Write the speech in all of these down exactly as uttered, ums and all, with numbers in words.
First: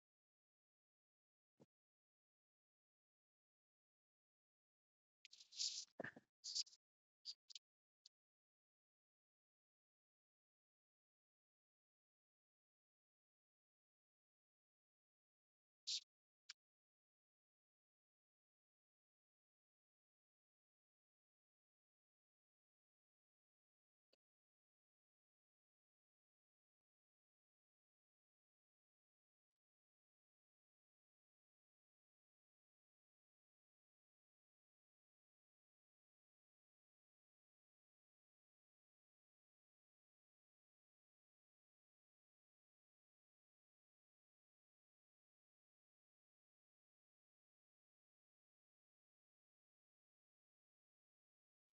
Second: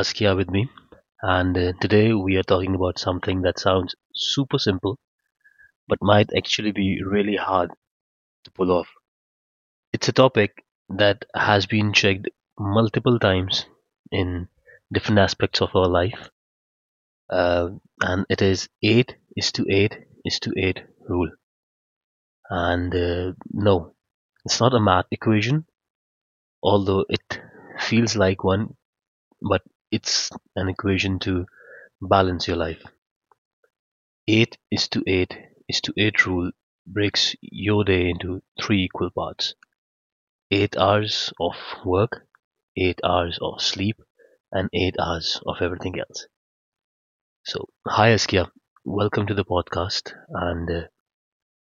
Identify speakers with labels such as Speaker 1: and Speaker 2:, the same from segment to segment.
Speaker 1: Askia with me, and uh, today we are talking about something that sounds super simple but might actually be really hard to pull off. It's a topic that has been checked multiple times in different aspects of our life, uh, and it is eight is to eight is to eight rule. And uh, no, it's not a math equation, although it feels like one, but it's an equation to balance your life. Eight is to eight is to eight rule breaks your day into three equal parts. Eight hours of work, eight hours of sleep, and eight hours of everything else. So, hi Askia, welcome to the podcast. And uh,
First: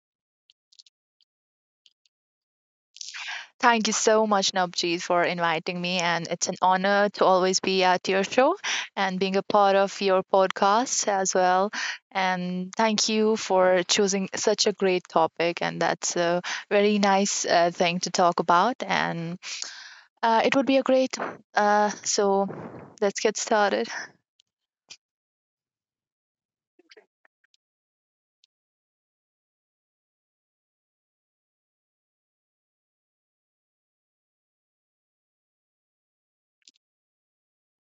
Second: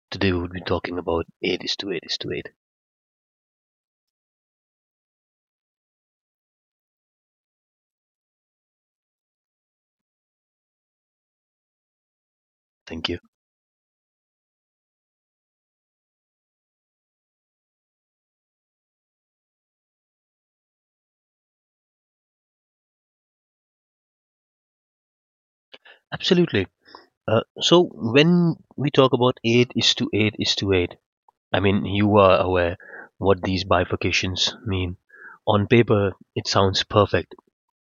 Speaker 1: today we'll be talking about eight is to eight is to eight.
Speaker 2: Thank you so much, Navjeet, for inviting me. And it's an honor to always be at your show and being a part of your podcast as well. And thank
Speaker 1: Thank you.
Speaker 2: you for choosing such a great topic. And that's a very nice uh, thing to talk about. And uh, it would be a great. Uh, so let's get started.
Speaker 1: Absolutely. Uh, so, when we talk about eight is to eight is to eight, I mean, you are aware what these bifurcations mean. On paper, it sounds perfect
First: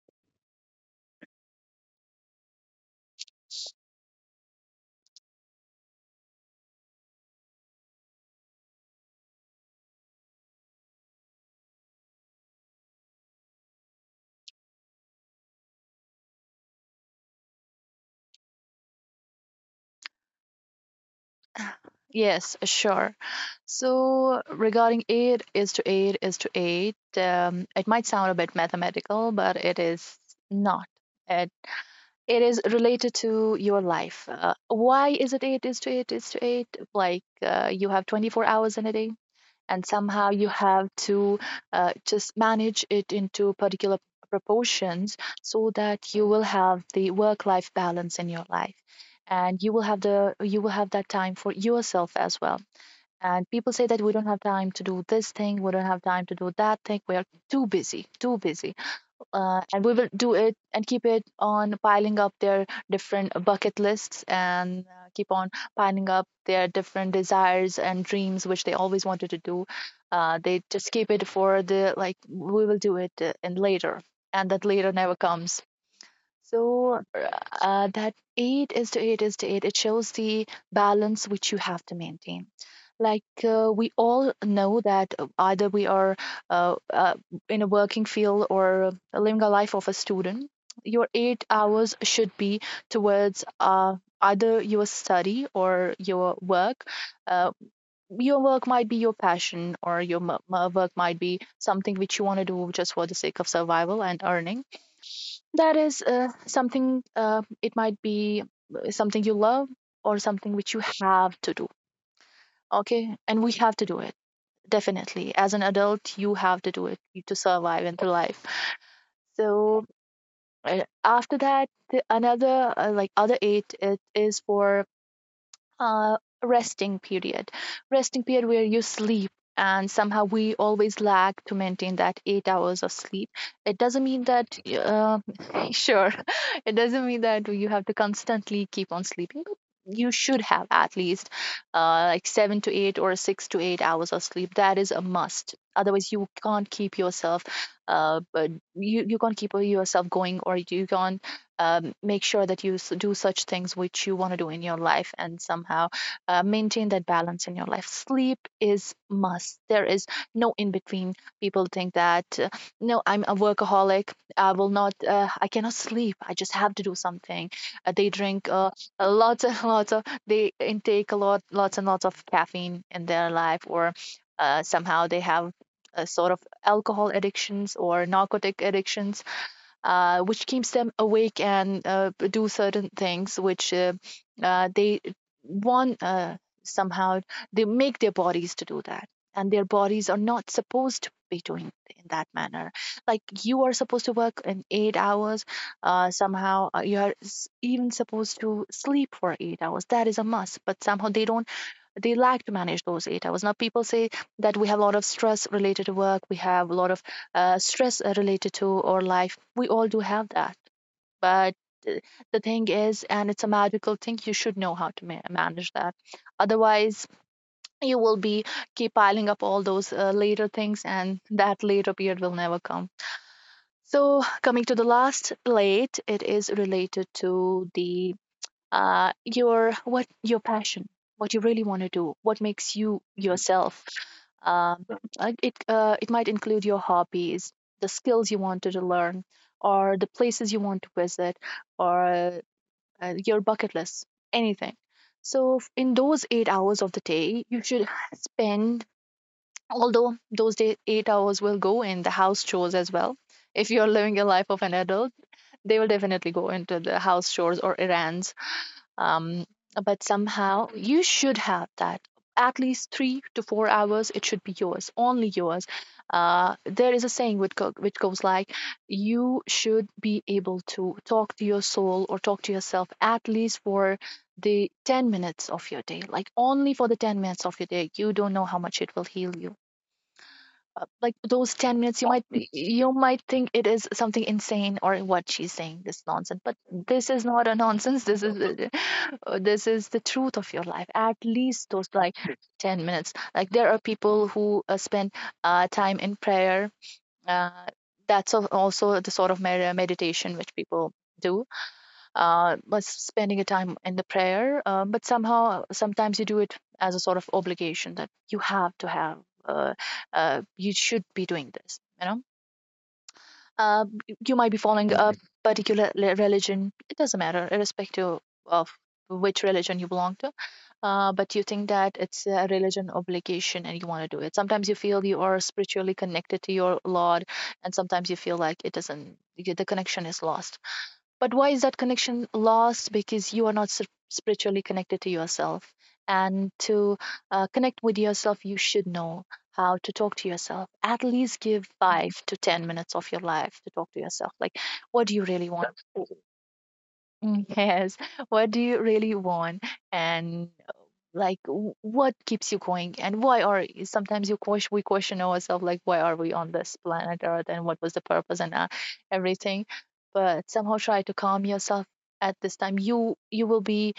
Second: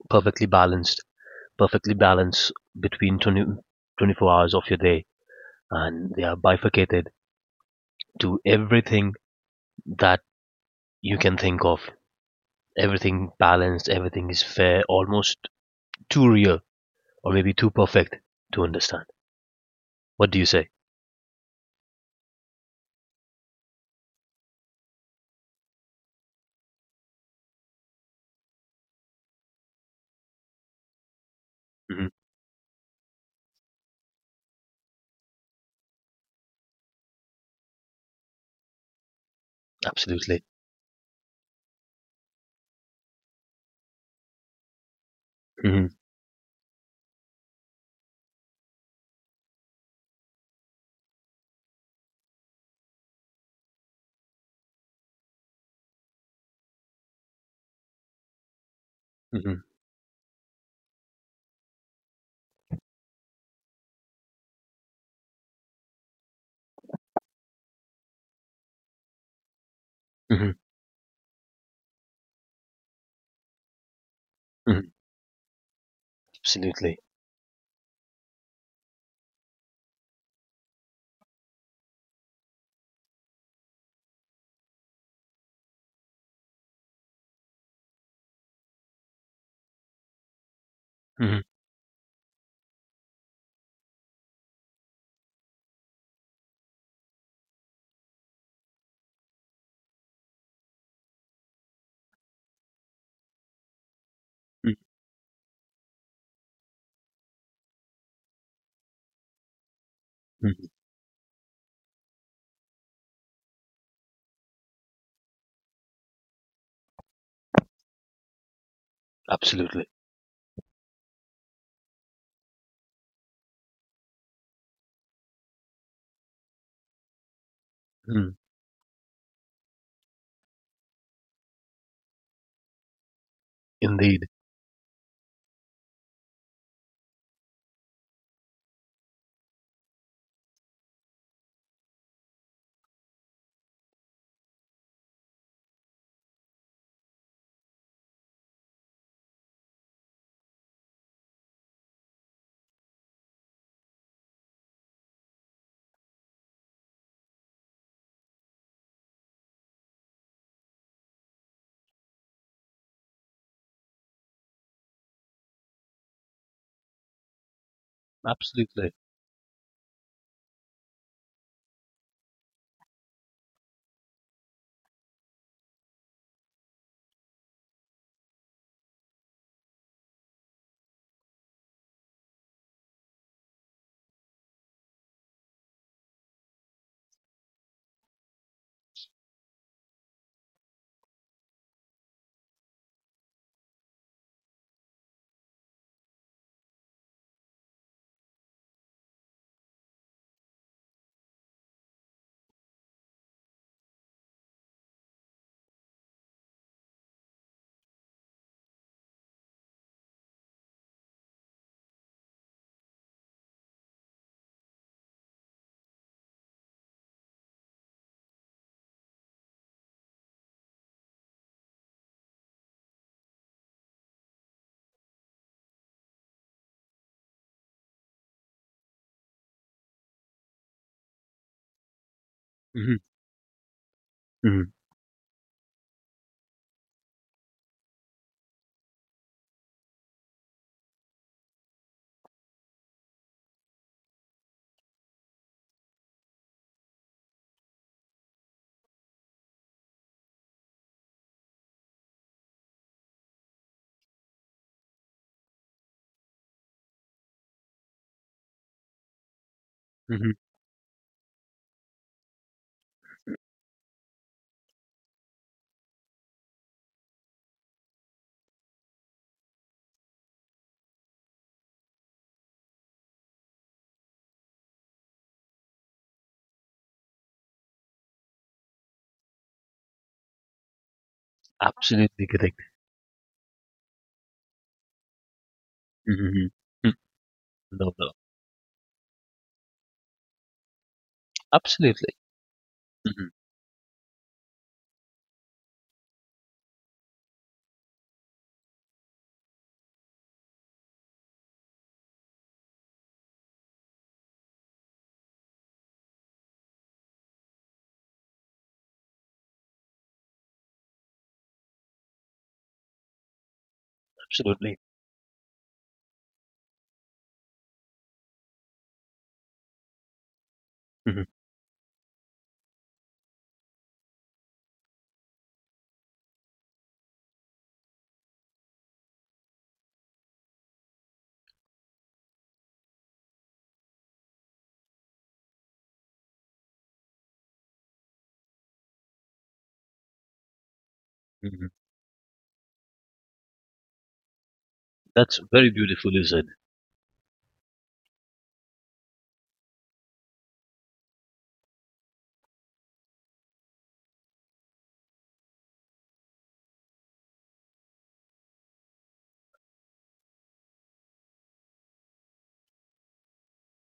Speaker 1: perfectly balanced, perfectly balanced between twenty twenty-four hours of your day, and they are bifurcated to everything that you can think of. Everything balanced, everything is fair, almost too real or maybe too perfect to understand. What do you say?
Speaker 2: Yes, sure. So regarding eight is to eight is to eight, um, it might sound a bit mathematical, but it is not. It,
Speaker 1: Hmm.
Speaker 2: it is related to your life. Uh, why is it eight is to eight is to eight? Like uh, you have twenty-four hours in a day, and somehow
Speaker 1: Absolutely.
Speaker 2: you have to uh, just manage it into particular proportions so
Speaker 1: Hmm.
Speaker 2: that you will have the work-life balance in your life. And you will have the you will have that time for yourself as well. And people say that we don't have time to do this thing, we don't have time to do that thing. We are too busy, too busy. Uh,
Speaker 1: Hmm.
Speaker 2: and we will do it and keep it on piling up their different bucket lists and uh, keep on piling up their different desires and dreams, which they always wanted to do. Uh,
Speaker 1: Hmm.
Speaker 2: they just keep it for the, like, we will do it uh, and later. And that
Speaker 1: Hmm.
Speaker 2: later never comes.
Speaker 1: Absolutely.
Speaker 2: So uh, that eight is to eight is to eight. It shows the balance which you have to maintain. Like uh, we all know that uh, either we are uh, uh, in a working field or living a life of a student, your
Speaker 1: Hmm.
Speaker 2: eight hours should be towards uh, either your study or your work. Uh, your work might be your passion, or your m- m- work might be something which you want to do just for the sake of survival and earning. That is uh, something, uh, it might be uh, something you love or something
Speaker 1: Hmm.
Speaker 2: which you have to do. Okay. And we have to do it. Definitely. As an adult, you have to do it to survive and to live. So
Speaker 1: Absolutely.
Speaker 2: uh, after that, the another, uh, like other eight, it is for uh, resting period, resting
Speaker 1: Hmm.
Speaker 2: period where you sleep. And somehow we always lag to maintain that eight hours of sleep. It doesn't mean
Speaker 1: Indeed.
Speaker 2: that uh, sure it doesn't mean that you have to constantly keep on sleeping, but you should have at least uh, like seven to eight or six to eight hours of sleep. That is a must, otherwise you can't keep yourself. Uh, but you, you can't keep yourself going, or you can't um, make sure that you do such things which you want to do in your life and somehow uh, maintain that balance in your life. Sleep is must. There is no in between. People think that uh, no, I'm a workaholic, I will not uh, I cannot sleep, I just have to do something. Uh, they drink uh,
Speaker 1: Absolutely.
Speaker 2: uh, lots and lots of, they intake a lot lots and lots of caffeine in their life, or uh, somehow they have a sort of alcohol addictions or narcotic addictions, uh, which keeps them awake and uh, do certain things which uh, uh, they want, uh, somehow they make their bodies to do that, and their bodies are not supposed to be doing in that manner. Like, you are supposed to work in eight hours, uh, somehow uh, you are s- even supposed to sleep for eight hours. That is a must, but somehow they don't. They like to manage those eight hours. Now, people say that we have a lot of stress related to work, we have a lot of uh, stress uh, related to our life. We all do have that. But uh, the thing is, and it's a magical thing, you should know how to ma- manage that. Otherwise, you will be keep piling up all those uh, later things, and that later period will never come. So, coming to the last plate, it is related to the uh, your, what your passion, what you really want to do, what makes
Speaker 1: Hmm.
Speaker 2: you yourself.
Speaker 1: Hmm.
Speaker 2: um, like, it uh, it might include your hobbies, the skills you wanted to learn, or the places you want to visit, or uh, your bucket list, anything. So f- in those eight hours of the day you should spend, although those day, eight hours will go in the house chores as well. If you're living a life of an adult, they will definitely go into the house chores or errands. um, but
Speaker 1: Hmm.
Speaker 2: somehow you should have that at least three to four hours. It should be yours, only yours. Uh, there is a saying which, go- which goes like, you should be able to talk to your soul or talk to yourself at least for the ten minutes of your day. Like, only for the ten minutes of your day, you don't know how much it will heal you. Uh, like those ten minutes, you might
Speaker 1: Absolutely correct.
Speaker 2: you might think it is something insane or what she's saying this nonsense.
Speaker 1: Hmm.
Speaker 2: But this is not a
Speaker 1: No,
Speaker 2: nonsense.
Speaker 1: no.
Speaker 2: this is a- uh, this is the truth of your life, at least those
Speaker 1: Absolutely.
Speaker 2: like ten minutes.
Speaker 1: Mhm.
Speaker 2: Like there are people who uh, spend uh, time in prayer. uh, that's al- also the sort of med- meditation which people do, uh, was spending a time in the prayer. Um, but somehow, sometimes you do it as a sort of obligation that you have to have, uh, uh, you should be doing this, you know. Uh, you might be
Speaker 1: Absolutely.
Speaker 2: following a Mhm. particular religion, it doesn't matter, irrespective of which religion you belong to. Uh,
Speaker 1: Mhm,
Speaker 2: but you think that it's a religion obligation and you want to do it. Sometimes you feel you are spiritually connected to your Lord, and sometimes you feel like it doesn't, the connection is lost. But why is that connection lost? Because you are not spiritually connected to yourself, and to uh, connect with yourself, you should know how to talk to yourself, at least give
Speaker 1: mhm.
Speaker 2: five to ten minutes of your life to talk to yourself, like, what do you
Speaker 1: That's
Speaker 2: really want?
Speaker 1: very beautifully said.
Speaker 2: Mm, yes, what do you really want, and, like, w- what keeps you going? And why are y- sometimes you question, we question ourselves, like, why are we on this planet earth and what was the purpose and uh, everything. But somehow try to calm yourself at this time. You you will be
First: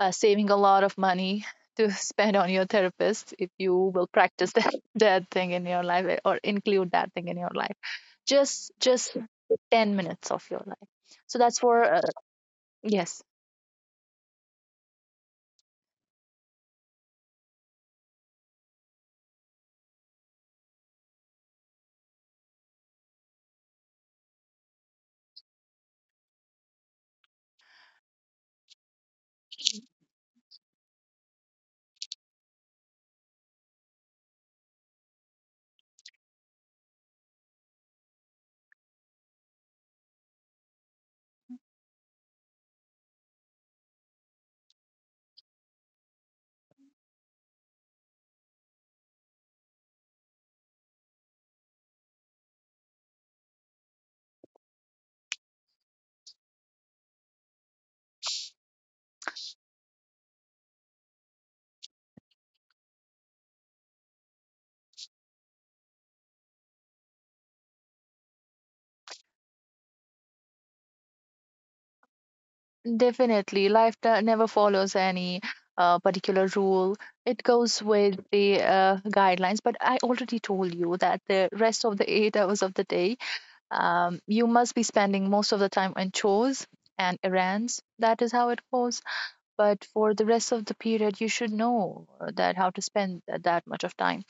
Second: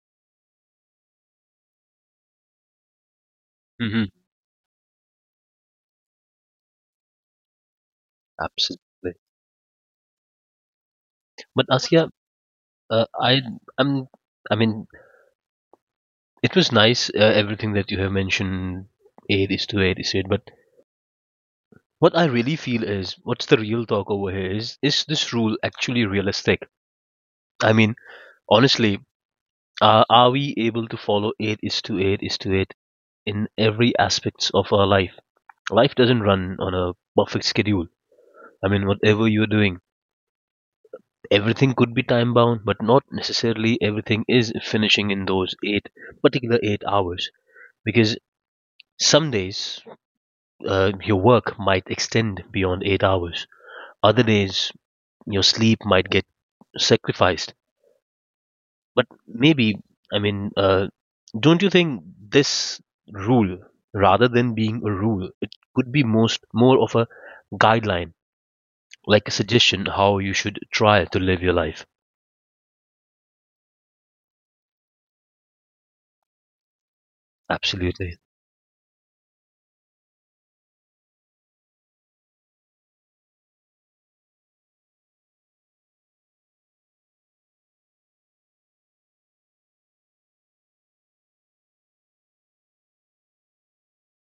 Speaker 2: uh, saving a lot of money to spend on your therapist if you will
Speaker 1: Mhm.
Speaker 2: practice that, that thing in your life, uh, or include that thing in your life, just
Speaker 1: Absolutely.
Speaker 2: just ten minutes of your life. So that's
Speaker 1: But
Speaker 2: for uh,
Speaker 1: Asya, uh,
Speaker 2: yes.
Speaker 1: I I'm I mean, it was nice uh, everything that you have mentioned. Eight is to eight is eight. But what I really feel is, what's the real talk over here is, is this rule actually realistic? I mean, honestly, uh, are we able to follow eight is to eight is to eight in every aspects of our life? Life doesn't run on a perfect schedule. I mean, whatever you're doing. Everything could be time bound, but not necessarily everything is finishing in those eight particular eight hours. Because some days uh, your work might extend beyond eight hours, other days your sleep might get sacrificed. But maybe, I mean, uh, don't you think this rule, rather than being a rule, it could be most more of a guideline, like a suggestion how you should try to live your life?
Speaker 2: Definitely, life do- never follows any uh, particular rule. It goes with
Speaker 1: Absolutely,
Speaker 2: the uh, guidelines. But I already told you that the rest of the eight hours of the day, um, you must be spending most of the time on chores and errands. That is how it goes. But for the rest of the period, you should know that how to spend that that much of time.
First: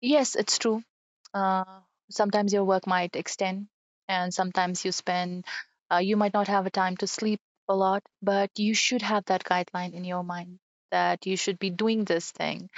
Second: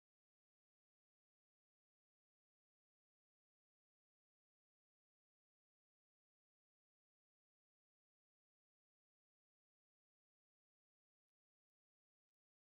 Speaker 2: Yes, it's true. uh, Sometimes your work might extend, and sometimes you spend, uh, you might not have a time to sleep a lot, but you should have that guideline in your mind that you should be doing this thing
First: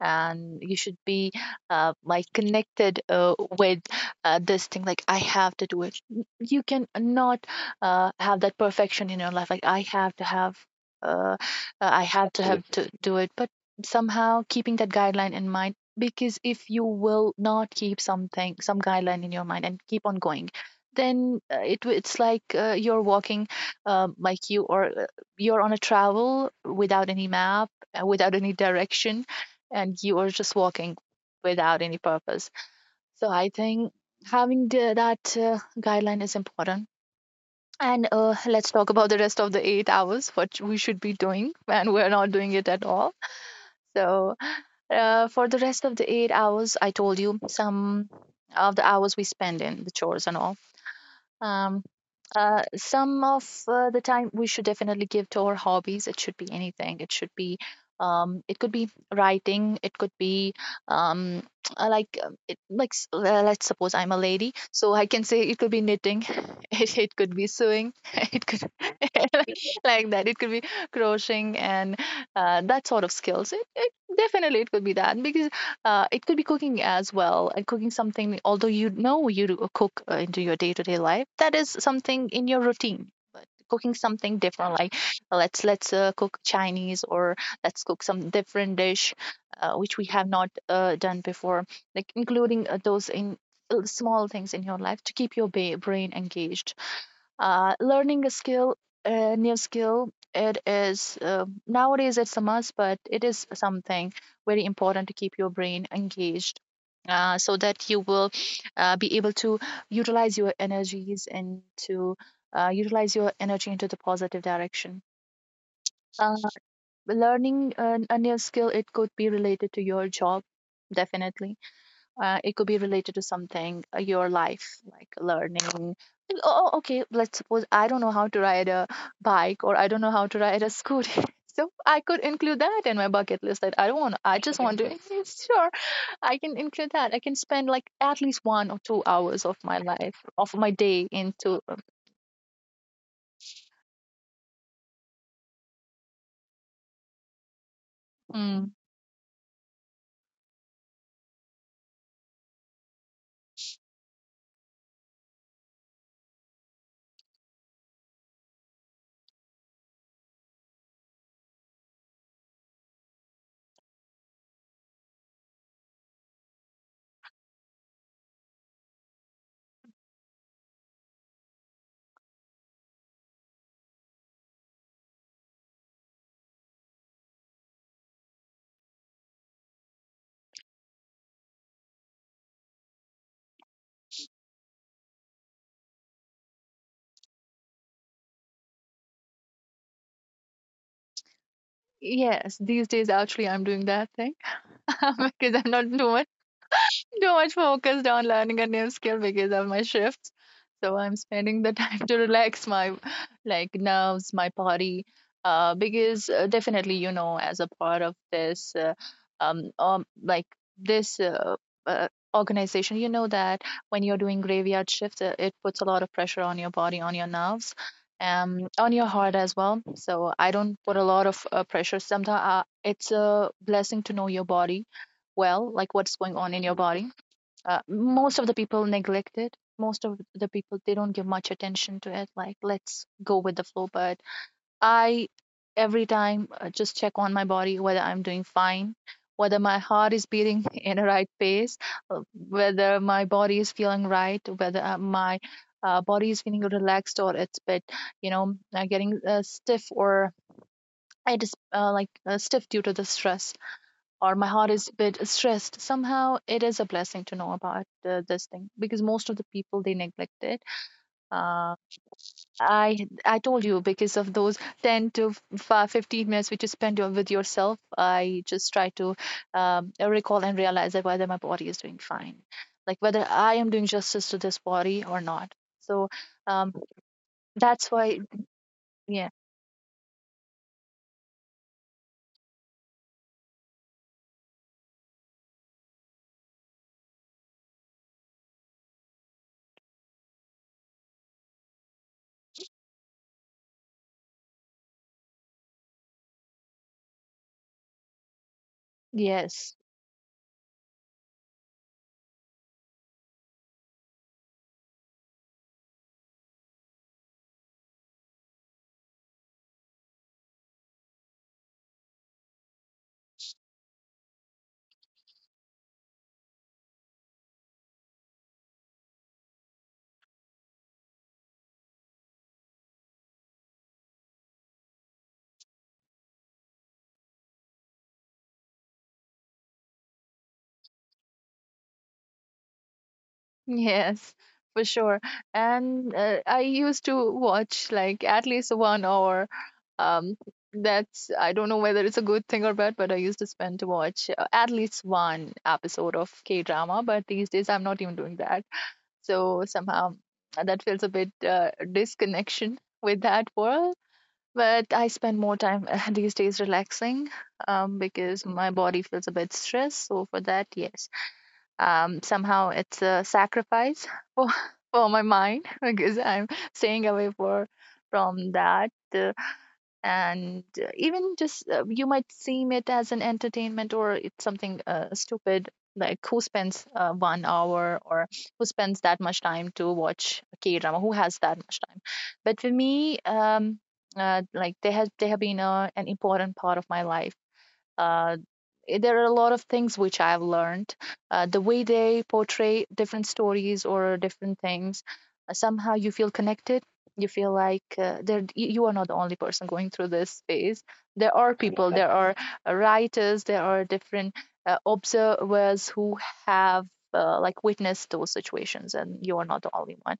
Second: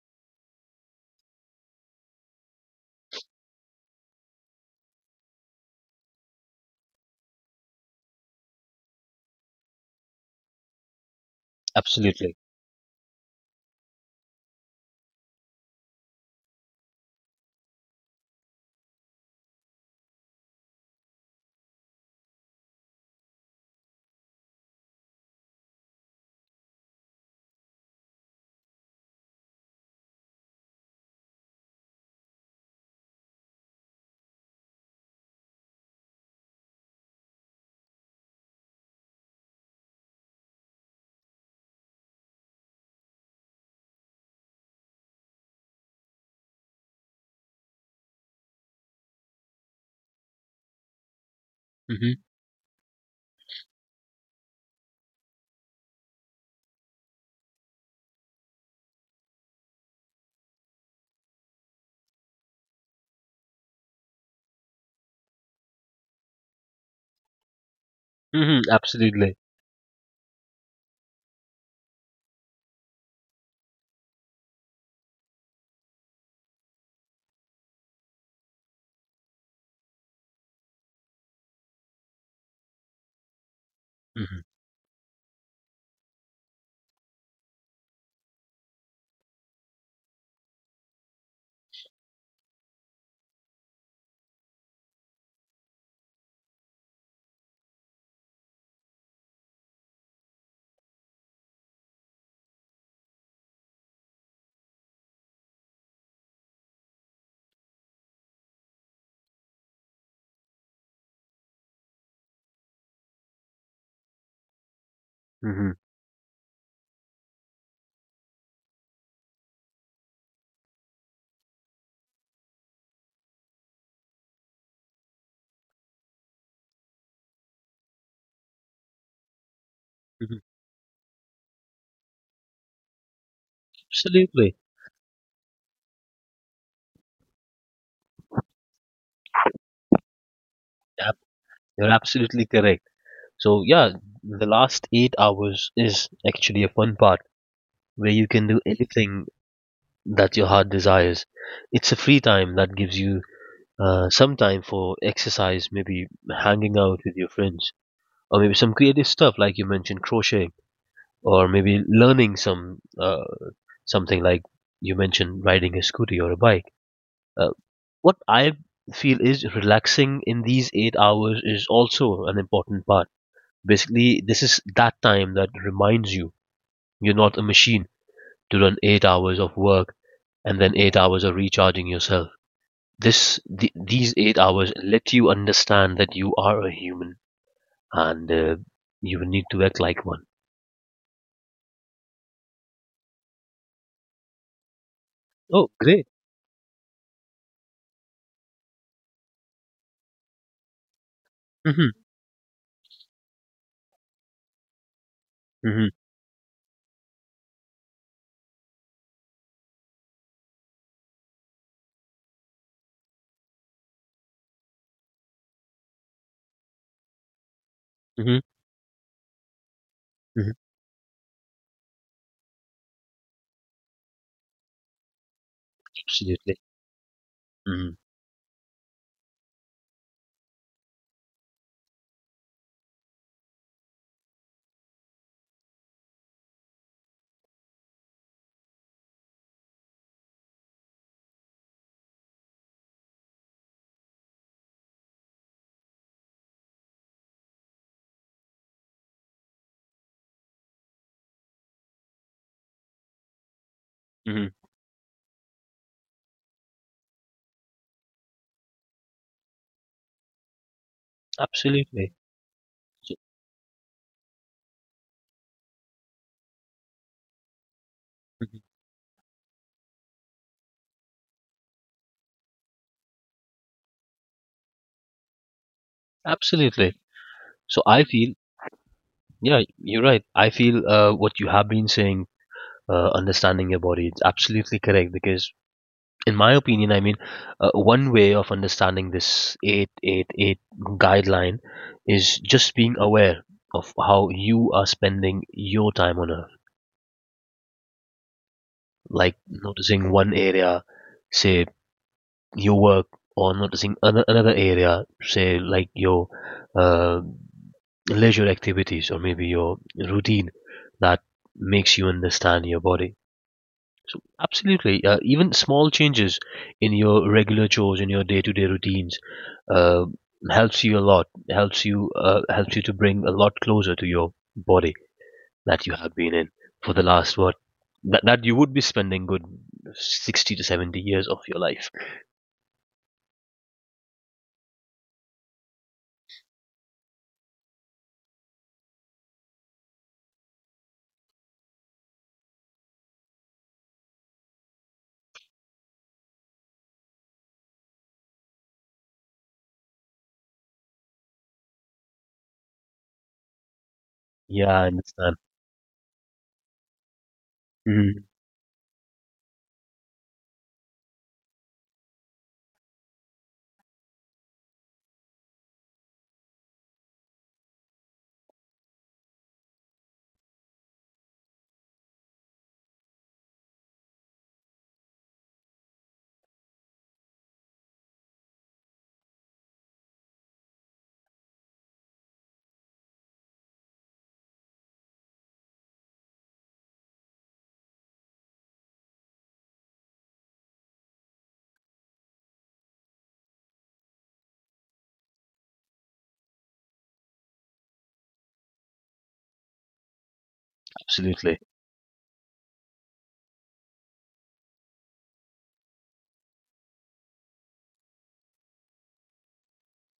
Speaker 2: and you should be uh, like connected uh, with uh, this thing, like I have to do it. You can not uh, have that perfection in your life, like I have to have uh, I have
Speaker 1: absolutely.
Speaker 2: to have to do it, but somehow keeping that guideline in mind. Because if you will not keep something some guideline in your mind and keep on going, then uh, it w- it's like uh, you're walking, um, like you or uh, you're on a travel without any map, uh, without any direction, and you are just walking without any purpose. So I think having the, that uh, guideline is important. And uh, let's talk about the rest of the eight hours, what we should be doing, and we're not doing it at all. So, uh, for the rest of the eight hours, I told you some of the hours we spend in the chores and all. um,
Speaker 1: Mhm.
Speaker 2: uh, some of uh, the time we should definitely give to our hobbies. It should be anything, it should be, um, it could be writing, it could be, um, uh, like um, it, like s- uh, let's suppose I'm a lady, so I can say it could be knitting, it, it could be sewing, it could,
Speaker 1: Mhm, absolutely.
Speaker 2: like that, it could be crocheting, and uh, that sort of skills, it, it definitely, it could be that, because uh, it could be cooking as well. And cooking something, although you know, you do cook uh, into your day to day life, that is something in your routine. But cooking something
Speaker 1: Mhm,
Speaker 2: different, like, let's let's uh, cook Chinese, or let's cook some different dish, uh, which we have not uh, done before, like including uh, those in uh, small things in your life to keep your ba- brain engaged. Uh, learning a skill, a new skill, it is, uh, nowadays it's a must, but it is something very important to keep your brain engaged, uh, so that you will uh, be able to utilize your energies, and to uh, utilize your energy into the positive direction.
Speaker 1: mhm,
Speaker 2: uh, Learning a, a new skill, it could be related to your job, definitely. Uh, it could be related to something, uh, your life, like learning. Like, Oh, oh, okay, let's suppose I don't know how to ride a bike, or I don't know how to
Speaker 1: mhm.
Speaker 2: ride a scooter. So I could include that in my bucket list, that I don't want, I
Speaker 1: Absolutely.
Speaker 2: just want to, sure, I can include that. I can spend like at least one or two hours of my life, of my day
Speaker 1: Yep,
Speaker 2: into, um,
Speaker 1: you're absolutely correct. So yeah, the last eight hours is actually a fun part where you can do
Speaker 2: mm,
Speaker 1: anything that your heart desires. It's a free time that gives you uh, some time for exercise, maybe hanging out with your friends, or maybe some creative stuff like you mentioned crocheting, or maybe learning some uh, something like you mentioned riding a scooter or a bike. Uh, What I feel is relaxing in these eight hours is also an important part. Basically, this is that time that reminds you you're not a machine to run eight hours of work and then eight hours of recharging yourself. This the, these eight hours let you understand that you are a human and uh, you need to act like one.
Speaker 2: yes, these days actually I'm doing that thing, because I'm
Speaker 1: Oh,
Speaker 2: not
Speaker 1: great!
Speaker 2: doing too much focused on learning a new skill because of my shifts. So I'm spending the
Speaker 1: Hmm.
Speaker 2: time to relax my, like, nerves, my body, uh,
Speaker 1: Hmm.
Speaker 2: because uh, definitely, you know, as a part of this, uh, um, um, like this. Uh, uh, Organization, you know, that when you're doing graveyard shifts, uh, it puts a lot of pressure on your body, on your nerves,
Speaker 1: Hmm.
Speaker 2: um on your heart as well. So I
Speaker 1: Hmm.
Speaker 2: don't put a lot of uh, pressure. Sometimes uh, it's a blessing to know your body well, like what's going on
Speaker 1: Absolutely.
Speaker 2: in your body. Uh,
Speaker 1: Hmm.
Speaker 2: most of the people neglect it. Most of the people, they don't give much attention to it, like, let's go with the flow. But I every time uh, just check on my body, whether I'm doing fine, whether my heart is beating in a right pace, uh, whether my body is feeling right, whether uh, my uh, body is feeling relaxed, or it's bit, you know, uh, getting uh, stiff, or it is, uh, like uh, stiff due to the stress, or my
Speaker 1: Hmm.
Speaker 2: heart is a bit stressed somehow. It is a blessing to know about uh, this thing, because most of the people, they neglect it. uh,
Speaker 1: Absolutely.
Speaker 2: i
Speaker 1: So-
Speaker 2: i told you, because of those ten to five, fifteen minutes which you spend your- with yourself, I
Speaker 1: mhm.
Speaker 2: just try to um, recall and realize that whether my body is doing fine, like whether I am doing justice to this body or not. So um,
Speaker 1: Absolutely. So
Speaker 2: that's
Speaker 1: I
Speaker 2: why.
Speaker 1: feel
Speaker 2: Yeah.
Speaker 1: Yeah, you're right. I feel uh, what you have been saying, uh, understanding your body, it's absolutely correct because, in my opinion, I mean, uh, one way of understanding this eight eight eight guideline is just being aware of how you are spending your time on earth, like
Speaker 2: Yes,
Speaker 1: noticing one area, say your work, or noticing ano- another area, say like your uh, leisure activities or maybe your routine that makes you understand your body. So absolutely, uh, even small changes in your regular chores in your day-to-day routines uh, helps you a lot. Helps you uh, helps you to bring a lot closer to your body that you have been in for the last what that that you would be spending good sixty to seventy years of your life.
Speaker 2: yes, for sure. And uh, I used to watch like at least one hour. Um, that's, I don't know whether it's a good thing or bad, but I used to spend to watch uh, at least one episode of K-drama. But these days I'm not even doing that. So somehow uh, that feels a bit uh, disconnection with that world.
Speaker 1: Yeah,
Speaker 2: But
Speaker 1: I
Speaker 2: I
Speaker 1: understand.
Speaker 2: spend more time uh, these days relaxing, um,
Speaker 1: Mhm.
Speaker 2: because my body feels a bit stressed. So for that, yes, um, somehow it's a sacrifice for, for my mind, because I'm staying away for from that. Uh, and uh, even just, uh, you might seem it as an entertainment, or it's something uh, stupid, like who spends uh, one hour, or who spends that much time to watch a K drama? Who has that much time? But for me, um, uh, like they have they have been uh, an important part of my life. uh, eh, there are a lot of things which I've learned. Uh, the way they portray different stories or different things, uh, somehow you feel connected. You feel like, uh, there y- you are not the only person going through this phase. There are
Speaker 1: Absolutely.
Speaker 2: people, there are uh, writers, there are different uh, observers who have uh, like witnessed those situations, and you are not the only one.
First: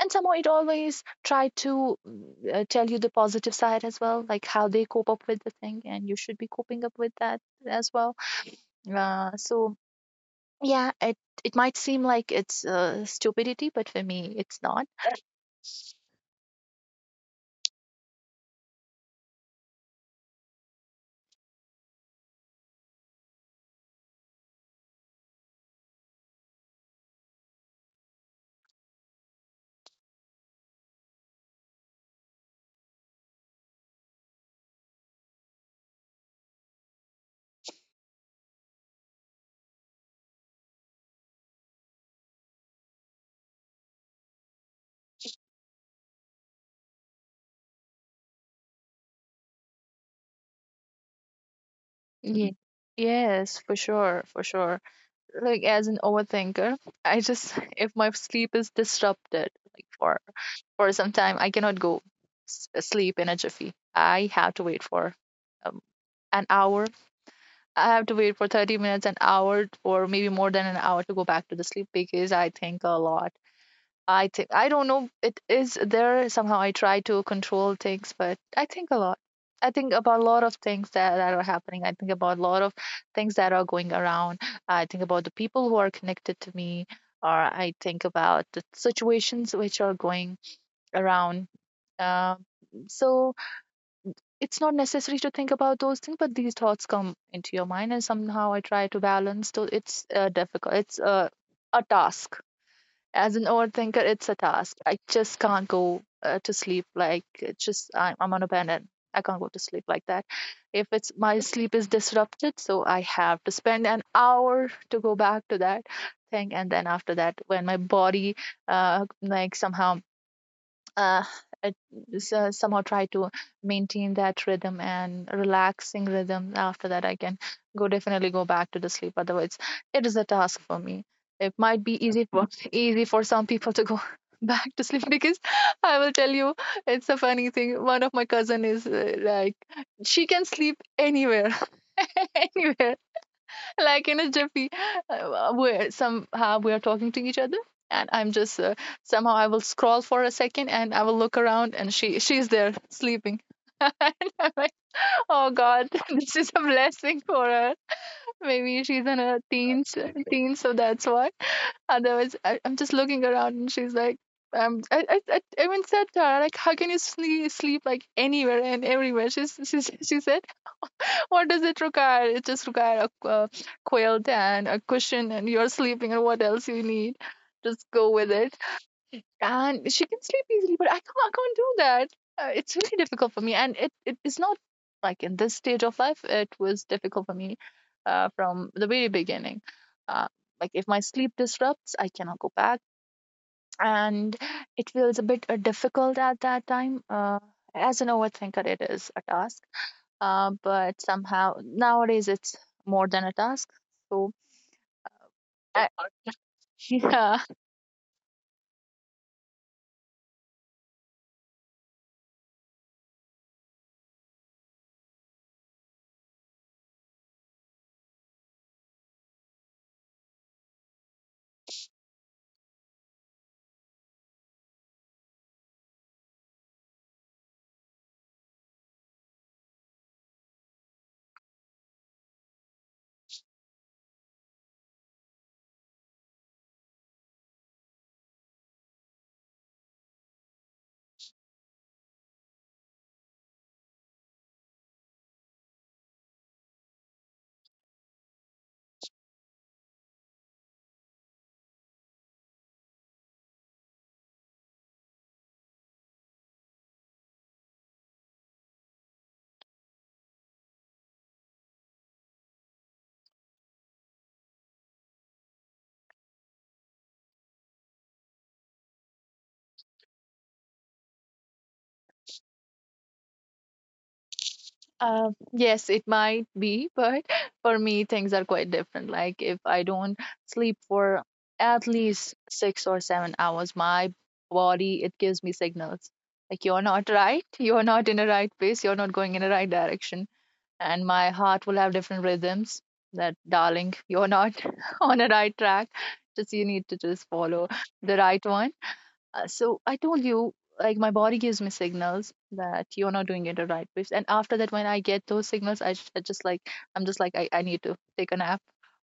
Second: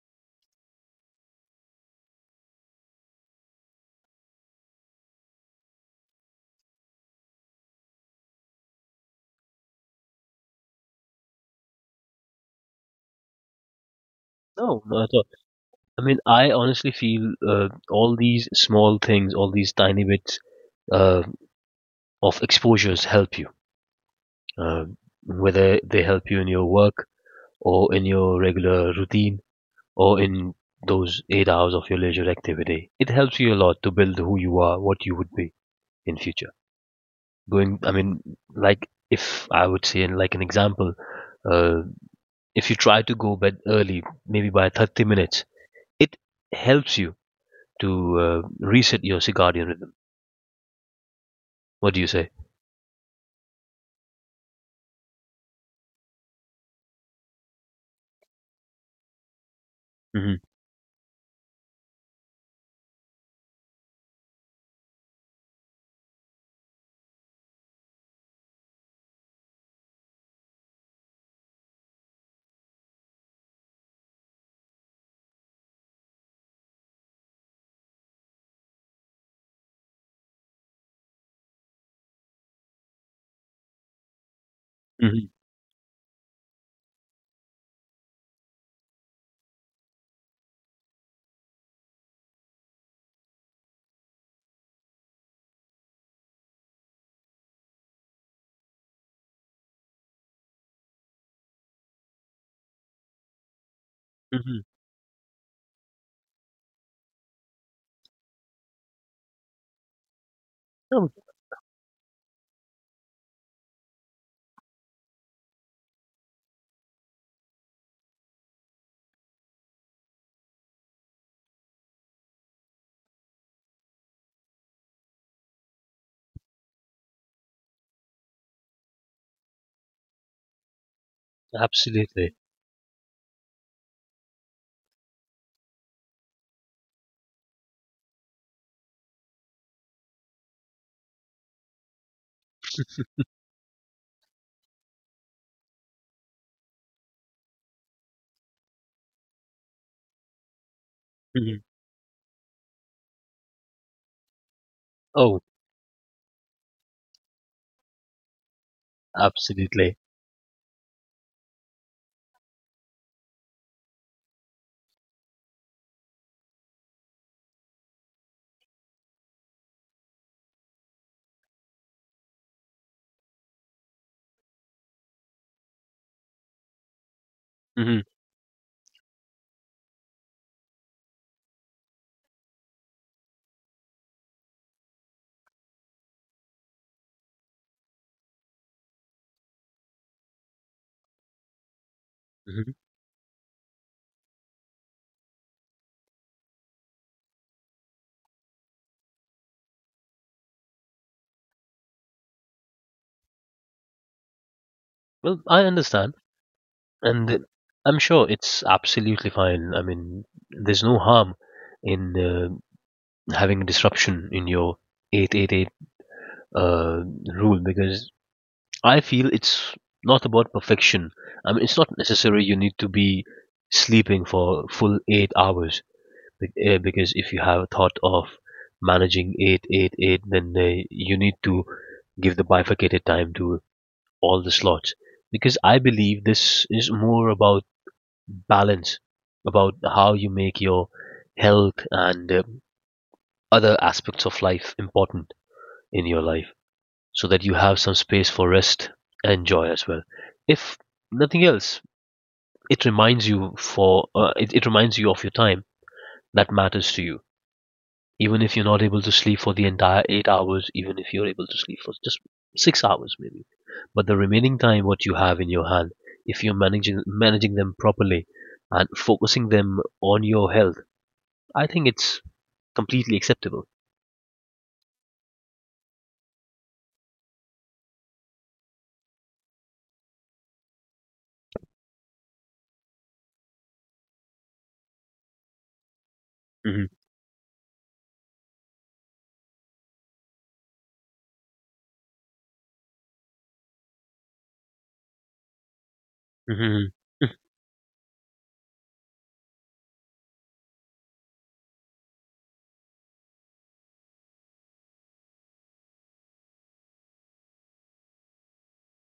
Speaker 2: And somehow it always try to, mm, uh, tell you the positive side as well, like how they cope up with the thing, and you should be coping up with that as well. Uh, so yeah, it it might seem like it's uh, stupidity, but for me, it's
Speaker 1: No,
Speaker 2: not.
Speaker 1: not at all. I mean, I honestly feel uh, all these small things, all these tiny bits uh, of exposures help you uh, whether they help you in your work or in your regular routine or in those eight hours of your leisure activity. It helps you a lot to build who you are, what you would be in future. Going, I mean, like if I would say, in like an example, uh, if you try to go bed early, maybe by thirty minutes, it helps you to uh, reset your circadian rhythm. What do you say?
Speaker 2: Ye- Yes, for sure, for sure. Like, as an overthinker, I just, if my sleep is disrupted, like for
Speaker 1: Hmm.
Speaker 2: for some time, I cannot go s- sleep in a jiffy. I have to wait for um, an hour. I have to wait for thirty minutes, an hour, or maybe more than an hour to go back to the sleep, because I think a lot. I think, I don't know. It is there somehow. I try to control things, but I think a lot. I think about a lot of things that, that are happening. I think about a lot of things that are going around. I think about
Speaker 1: Hmm.
Speaker 2: the people who are connected to me, or I think about the situations which are going around. Um, so it's not necessary to think about those things, but these thoughts come into your mind, and somehow I try to balance. So it's uh, difficult, it's uh, a task. As an overthinker, it's a
Speaker 1: Hmm.
Speaker 2: task. I just can't go uh, to sleep, like, it's just, I'm, I'm on a bed, and I can't go to sleep like that. If it's,
Speaker 1: Oh,
Speaker 2: my sleep is disrupted, so I have to spend an hour to go back to that thing. And then after that, when my body, uh, like somehow, uh, uh, s- uh, somehow try to maintain that rhythm and relaxing rhythm, after that I can go, definitely go back to the sleep. Otherwise it is a task for me. It might be easy
Speaker 1: absolutely.
Speaker 2: for easy for some people to go back to sleep, because I will tell you, it's a funny thing. One of my cousin is uh, like, she can sleep anywhere, anywhere, like in a jiffy. Uh, we're Somehow we are talking to each other, and I'm just, uh, somehow I will scroll for a second, and I will look
Speaker 1: Hmm.
Speaker 2: around, and she she's there sleeping, and I'm like,
Speaker 1: Oh,
Speaker 2: oh God, this is a blessing for her. Maybe she's in her teens.
Speaker 1: absolutely.
Speaker 2: Absolutely. Teens, so that's why. Otherwise, I, I'm just looking around, and she's like. Um, I, I, I even said to her, like, how can you sleep, sleep like anywhere and everywhere? She's, she's, she said, what does it require? It just require a, a quilt and a cushion, and you're sleeping, and what else you need? Just
Speaker 1: Hmm.
Speaker 2: go with it. And she can sleep easily, but I can't. I can't do that. Uh, it's really difficult for me, and it, it is not like in this stage of life. It was difficult for me uh, from the very beginning. Uh, like, if my sleep disrupts, I cannot go back, and it feels a bit uh, difficult at that time. Uh, as an overthinker, it is a task, uh, but somehow nowadays it's more than a task. So
Speaker 1: Well, I
Speaker 2: I,
Speaker 1: understand, and
Speaker 2: yeah,
Speaker 1: it- I'm sure it's absolutely fine. I mean, there's no harm in uh, having a disruption in your eight eight eight uh, rule because I feel it's not about perfection. I mean, it's not necessary you need to be sleeping for full eight hours be- uh, because if you have thought of managing eight eight eight, then uh, you need to give the bifurcated time to all the slots because I believe this is more about balance, about how you make your health and uh, other aspects of life important in your life so that you have some space for rest and joy as well. If nothing else, it reminds you for uh, it, it reminds you of your time that matters to you, even if you're not able to sleep for the entire eight hours, even if you're able to sleep for just six hours maybe, but the remaining time what you have in your hand, if you're managing managing them properly and focusing them on your health, I think it's completely acceptable.
Speaker 2: uh, yes, it might be, but for me things are quite different. Like if I don't sleep for at least six or seven hours, my body, it gives me signals, like you're
Speaker 1: Hmm.
Speaker 2: not right, you're not in the right place, you're not going in the right direction, and my heart will have different rhythms. That darling, you're not on the right track. Just you need
Speaker 1: Hmm.
Speaker 2: to just follow the right one. Uh, so I told you, like, my body gives me signals that you're not doing it the right way. And after that, when I get those signals, I, j- I just, like, I'm just like, I, I need to take a nap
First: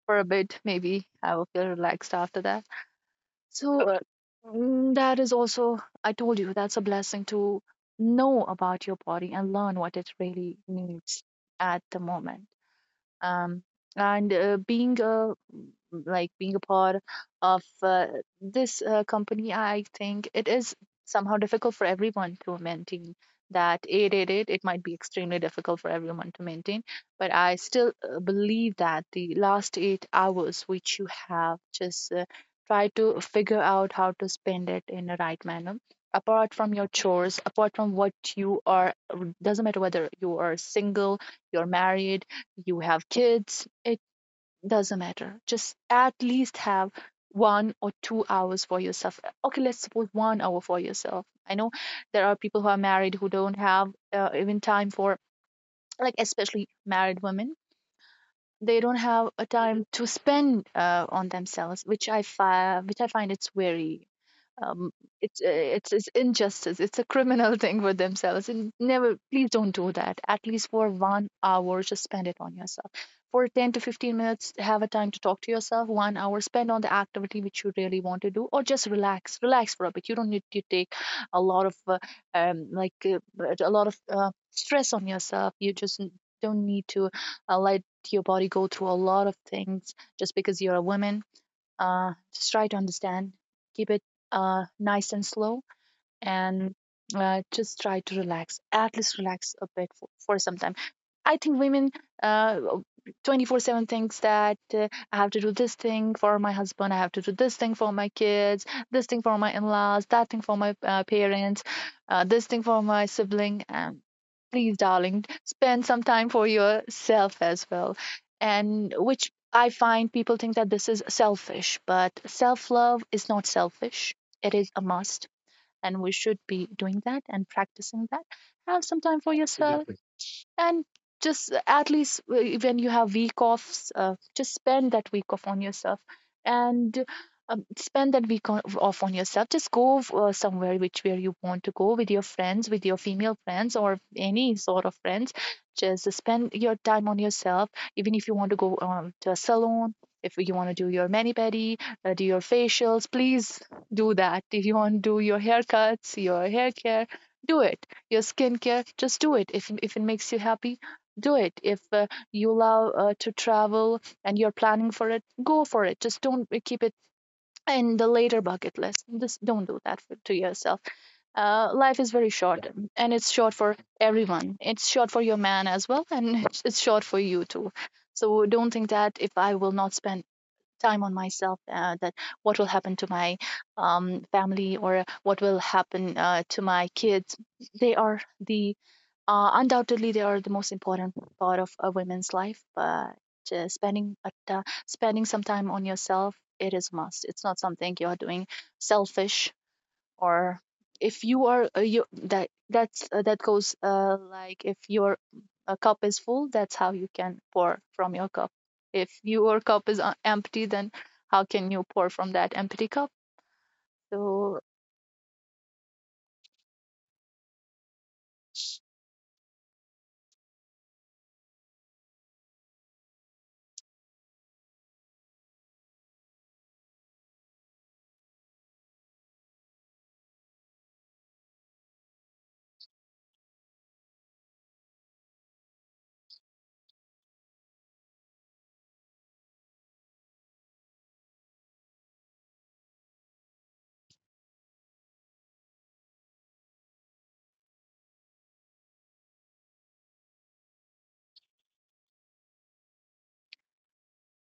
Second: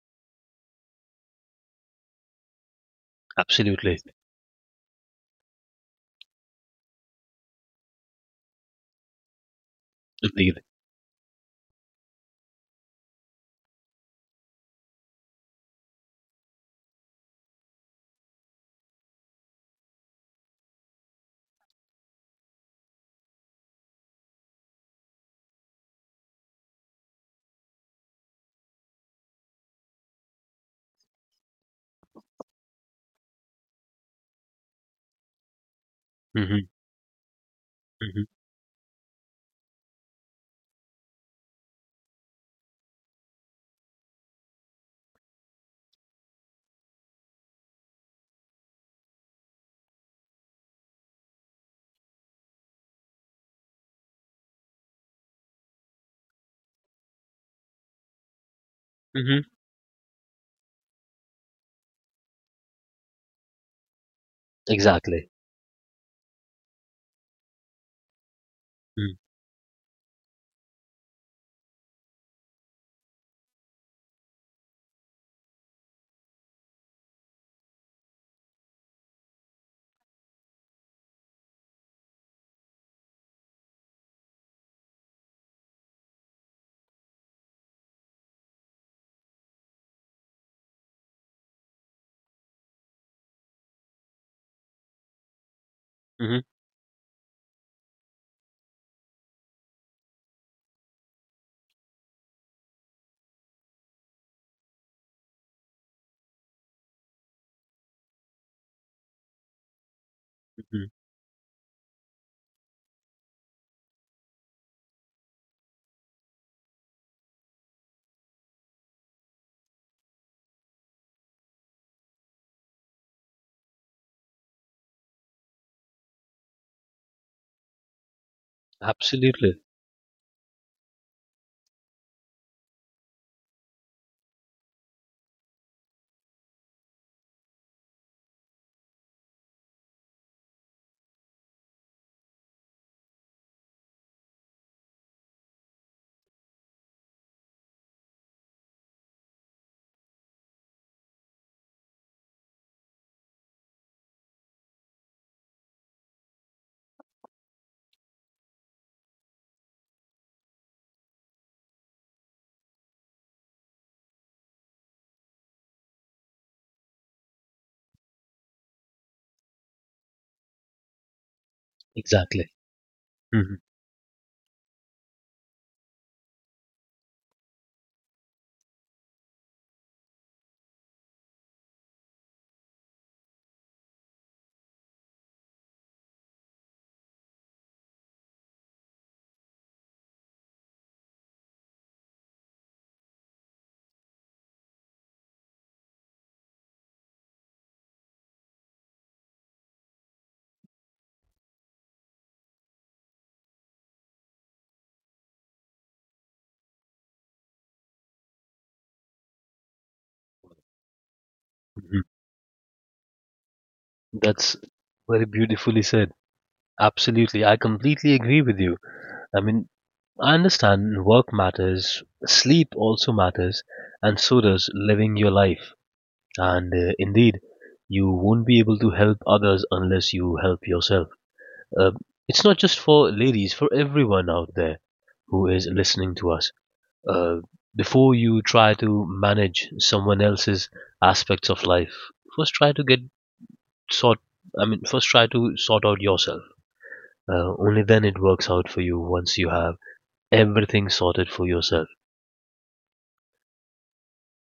Speaker 2: for a bit. Maybe I will feel relaxed after that. So,
Speaker 1: Absolutely.
Speaker 2: uh, mm, that is also, I told you, that's a blessing to know about your body and learn what it really
Speaker 1: Indeed.
Speaker 2: needs at the moment. um, and uh, being a, like being a part of uh, this uh, company, I think it is somehow difficult for everyone to maintain that eight eight eight. It might be extremely difficult for everyone to maintain, but I still uh, believe that the last eight hours which you have, just uh, try to figure out how to spend it in a right manner, apart
Speaker 1: Hmm.
Speaker 2: from your chores, apart from what
Speaker 1: Hmm.
Speaker 2: you are, doesn't matter whether you are single, you're married, you have kids, it doesn't matter. Just at least have one or two hours for yourself. Okay, let's suppose one hour for yourself. I know there are people who are married who don't have uh, even time for, like, especially married women, they don't have
Speaker 1: Hmm.
Speaker 2: a time to spend uh, on themselves, which I fi- which I find it's very, um,
Speaker 1: Exactly.
Speaker 2: it's, uh, it's it's injustice. It's a criminal thing for themselves, and never please don't do that. At least for one hour, just spend it on yourself. For ten to fifteen minutes, have a time to talk to yourself. One hour spend on the activity which you really want to do, or just relax, relax for a bit. You don't need to take a lot of uh, um, like uh, a lot of uh, stress on yourself. You just n- don't need to uh, like your body go through a lot of things just because you're a woman. Uh, just try to understand. Keep it uh, nice and slow
Speaker 1: Mm-hmm.
Speaker 2: and uh, just try to relax, at least relax a bit for, for some time. I think women uh, twenty four seven thinks that uh, I have to do this thing for my husband, I have to do this thing for my kids, this thing for my in-laws, that thing for my
Speaker 1: Hmm.
Speaker 2: uh, parents, uh, this thing for my sibling. Um, please, darling, spend some time for yourself as well. And which I find people think that this is selfish, but self-love is not selfish. It is a must and we should be doing that and practicing that. Have some time for
Speaker 1: Absolutely.
Speaker 2: yourself and just uh, at least w- when you have week offs uh, just spend that week off on yourself and um, spend that week on, off on yourself, just go uh, somewhere which where you want to go with your friends, with your female friends or any sort of friends. Just spend your time on yourself, even if you want to go um, to a salon. If you want to do your mani pedi, uh, do your facials, please do that. If you want to do your haircuts, your hair care, do it. Your skincare, just do it if, if it makes you happy, do it. If uh, you love uh, to travel and you're planning for it, go for it. Just don't uh, keep it in the later bucket list. Just don't do that for, to yourself. Uh, life is very
Speaker 1: Exactly.
Speaker 2: short, yeah, um, and it's short
Speaker 1: Hmm.
Speaker 2: for everyone. It's short for your man as well, and it's, it's short for you too. So don't think that if I will not spend time on myself, uh, that what will happen to my um, family, or what will happen uh, to my kids. They are the uh, undoubtedly, they are the most important part of a woman's life, but uh, spending a t- spending some time on yourself, it is a must. It's not something you are doing selfish, or if you are uh, you that that's uh, that goes uh, like, if your uh, cup is full, that's how you can pour from your cup. If your cup is uh, empty, then how can you
Speaker 1: Hmm.
Speaker 2: pour from that empty cup?
Speaker 1: That's
Speaker 2: So
Speaker 1: very beautifully said. Absolutely. I completely agree with you. I mean, I understand work matters, sleep also matters, and so does living your life. And uh, indeed, you won't be able to help others unless you help yourself. Uh, it's not just for ladies, for everyone out there who is listening to us. Uh, Before you try to manage someone else's aspects of life, first try to get sort. I mean, first try to sort out yourself. Uh, only then it works out for you. Once you have everything sorted for yourself.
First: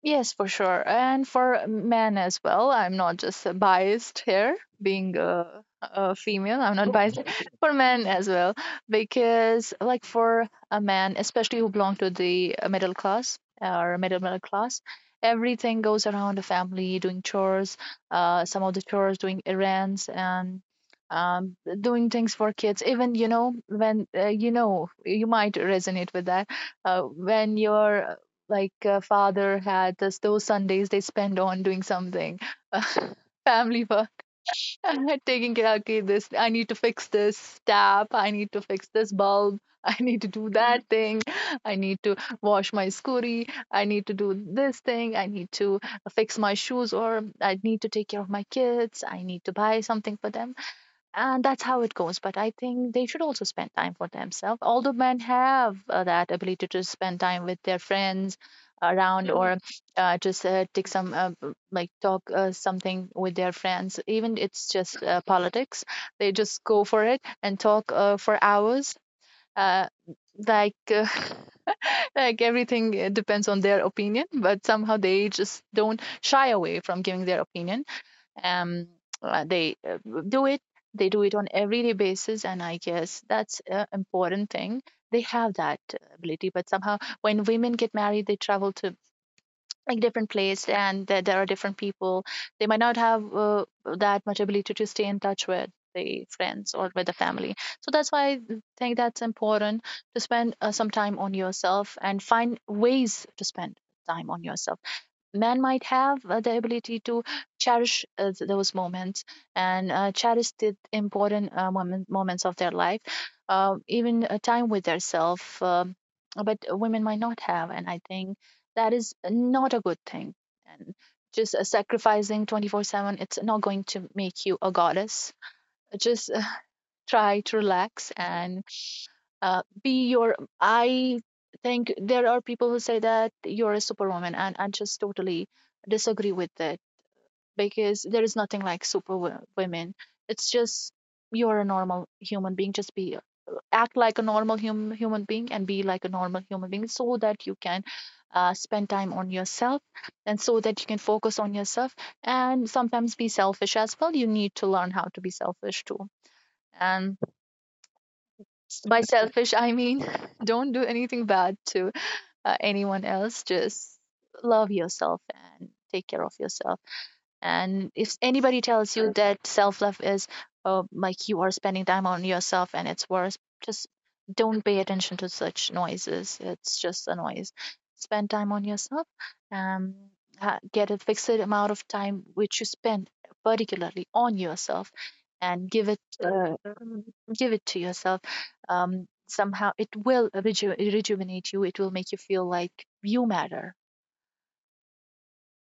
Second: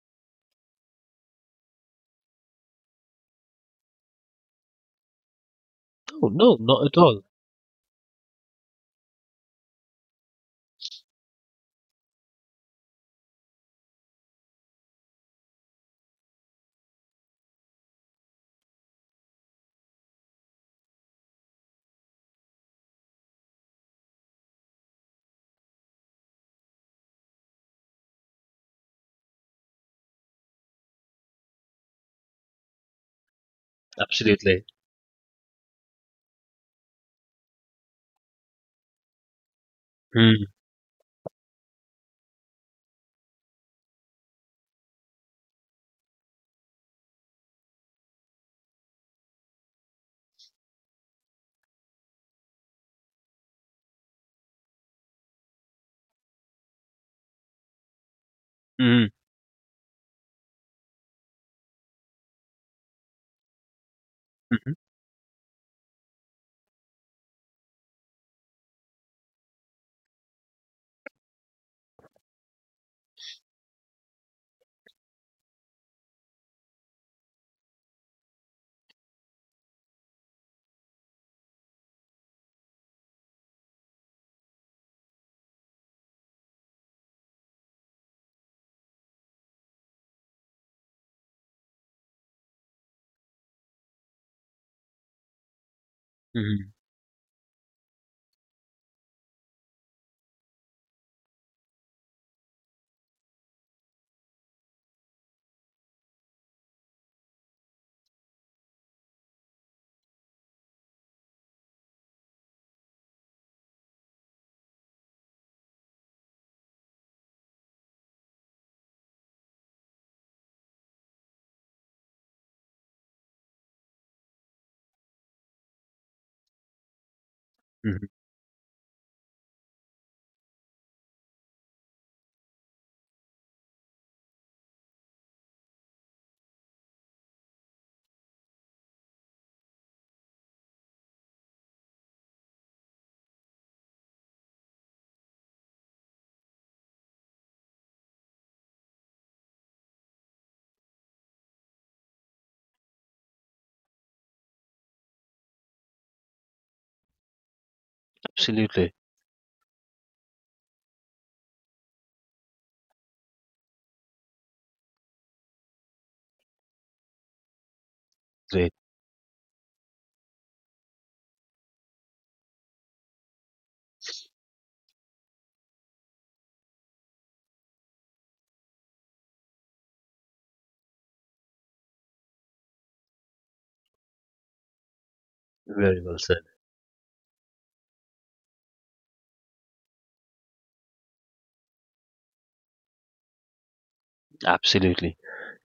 Speaker 2: yes, for sure. And for men as well, I'm not just uh, biased here. Being a, a
Speaker 1: No, no,
Speaker 2: female, I'm
Speaker 1: not
Speaker 2: not
Speaker 1: at
Speaker 2: biased
Speaker 1: all.
Speaker 2: for men as well. Because, like, for a man, especially who belong to the uh, middle class or middle middle class, everything goes around the family, doing chores, uh, some of the chores, doing errands, and um, doing things for kids. Even, you know, when uh, you know, you might resonate with that, uh, when your like uh, father had this, those Sundays they spend on doing something, uh, family work,
Speaker 1: Absolutely.
Speaker 2: taking care. Okay, this, I need to fix this tap. I need to fix this bulb. I need to do
Speaker 1: Mm,
Speaker 2: that thing. I need to wash my scurry. I need to do this thing. I need to fix my shoes, or I need to take care of my kids. I need to buy something for them. And that's how it goes, but I think they should also spend time for themselves. Although men have uh, that ability to spend time with their friends
Speaker 1: mm,
Speaker 2: around. Mm-hmm. Or uh, just uh, take some uh, b- like talk uh, something with their friends, even it's
Speaker 1: mm,
Speaker 2: just uh, politics. They just go for it and talk uh, for hours, uh, like uh, like, everything uh, depends on their opinion, but somehow they just don't shy away from giving their opinion. Um, uh, they uh, Do it, they do it on everyday basis, and I guess that's an important thing. They have that ability, but somehow when women get married, they travel to like different place, and there, there are different people. They might not have uh, that much ability to stay in touch with the
Speaker 1: mm,
Speaker 2: friends or with the family. So that's why I think that's important to spend uh, some time on yourself, and find ways to spend time on yourself. Man might have uh, the ability to cherish uh, th- those moments, and uh, cherish the important uh, moment, moments of their life, uh, even uh, time with themselves. Um but women might not have, and I think that is not a good thing. And just uh, sacrificing twenty four seven, it's not going to make you a goddess. Just uh, try to
Speaker 1: mm,
Speaker 2: relax and uh, be your I think there are people who say that you're a superwoman, and I just totally disagree with that, because there is nothing like superwomen. It's just you're a normal human being. Just be uh, act like a normal hum, human being, and be like a normal human being, so that you can uh, spend time on yourself, and so that you can focus on yourself, and sometimes be selfish as well. You need to learn how to be selfish too. And
Speaker 1: absolutely.
Speaker 2: by selfish I mean don't do anything bad to uh, anyone else. Just love yourself and take care of yourself. And if anybody
Speaker 1: Great.
Speaker 2: tells you that self love is uh, like you are spending time on yourself and it's worse, just don't pay attention to such noises. It's just a noise. Spend time on yourself. Um, ha- get a fixed amount of time which you spend particularly on yourself, and give it
Speaker 1: Very well said.
Speaker 2: uh, um, give it to yourself. Um, somehow it will reju- rejuvenate you. It will make you feel like you matter.
Speaker 1: Absolutely.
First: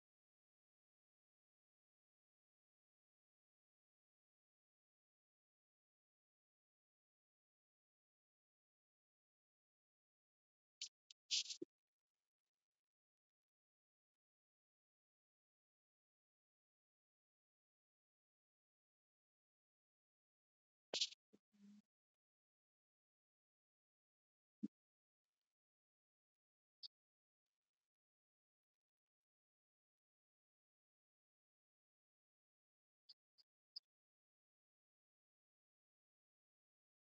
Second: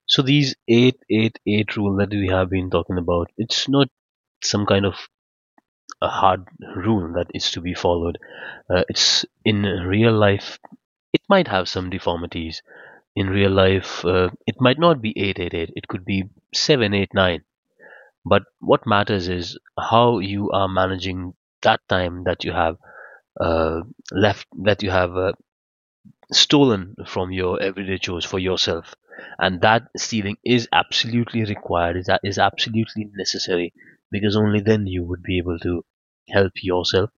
Speaker 1: So these eight eight eight rule that we have been talking about, it's not some kind of a hard rule that is to be followed. Uh, it's in real life. It might have some deformities. In real life, uh, it might not be eight eight eight. It could be seven eight nine. But what matters is how you are managing that time that you have uh, left, that you have uh, stolen from your everyday chores for yourself, and that stealing is absolutely required, is that is absolutely necessary, because only then you would be able to help yourself,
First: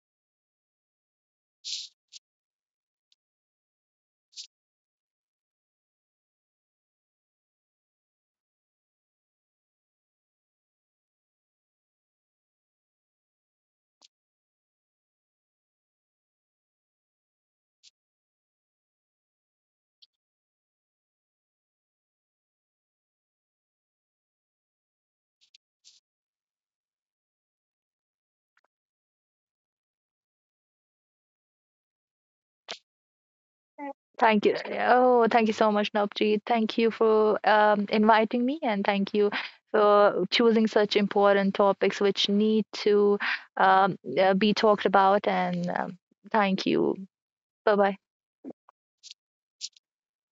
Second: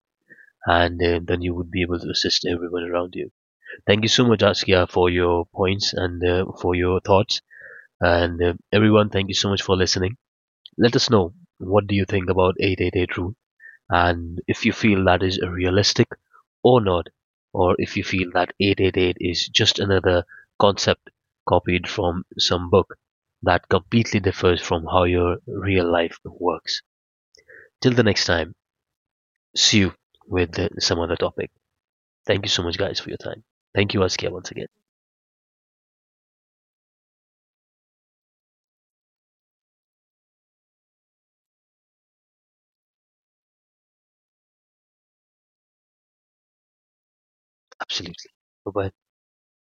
Speaker 1: and uh, then you would be able to assist everyone around you. Thank you so much, Askia, for your points and uh, for your thoughts, and uh, everyone, thank you so much for listening. Let us know, what do you think about eight eight eight rule, and if you feel that is realistic or not, or if you feel that eight eight eight is just another concept copied from some book that completely differs from how your real life works. Till the next time, see you with uh, some other topic. Thank you so much, guys, for your time. Thank you, Askia,
Speaker 2: Thank
Speaker 1: once
Speaker 2: you.
Speaker 1: again.
Speaker 2: Oh, thank you so much, Navjeet. Thank you for um, inviting me, and thank you for choosing such important topics which need to um, uh, be talked about. And um, thank you. Bye bye.
Speaker 1: Absolutely. Bye bye.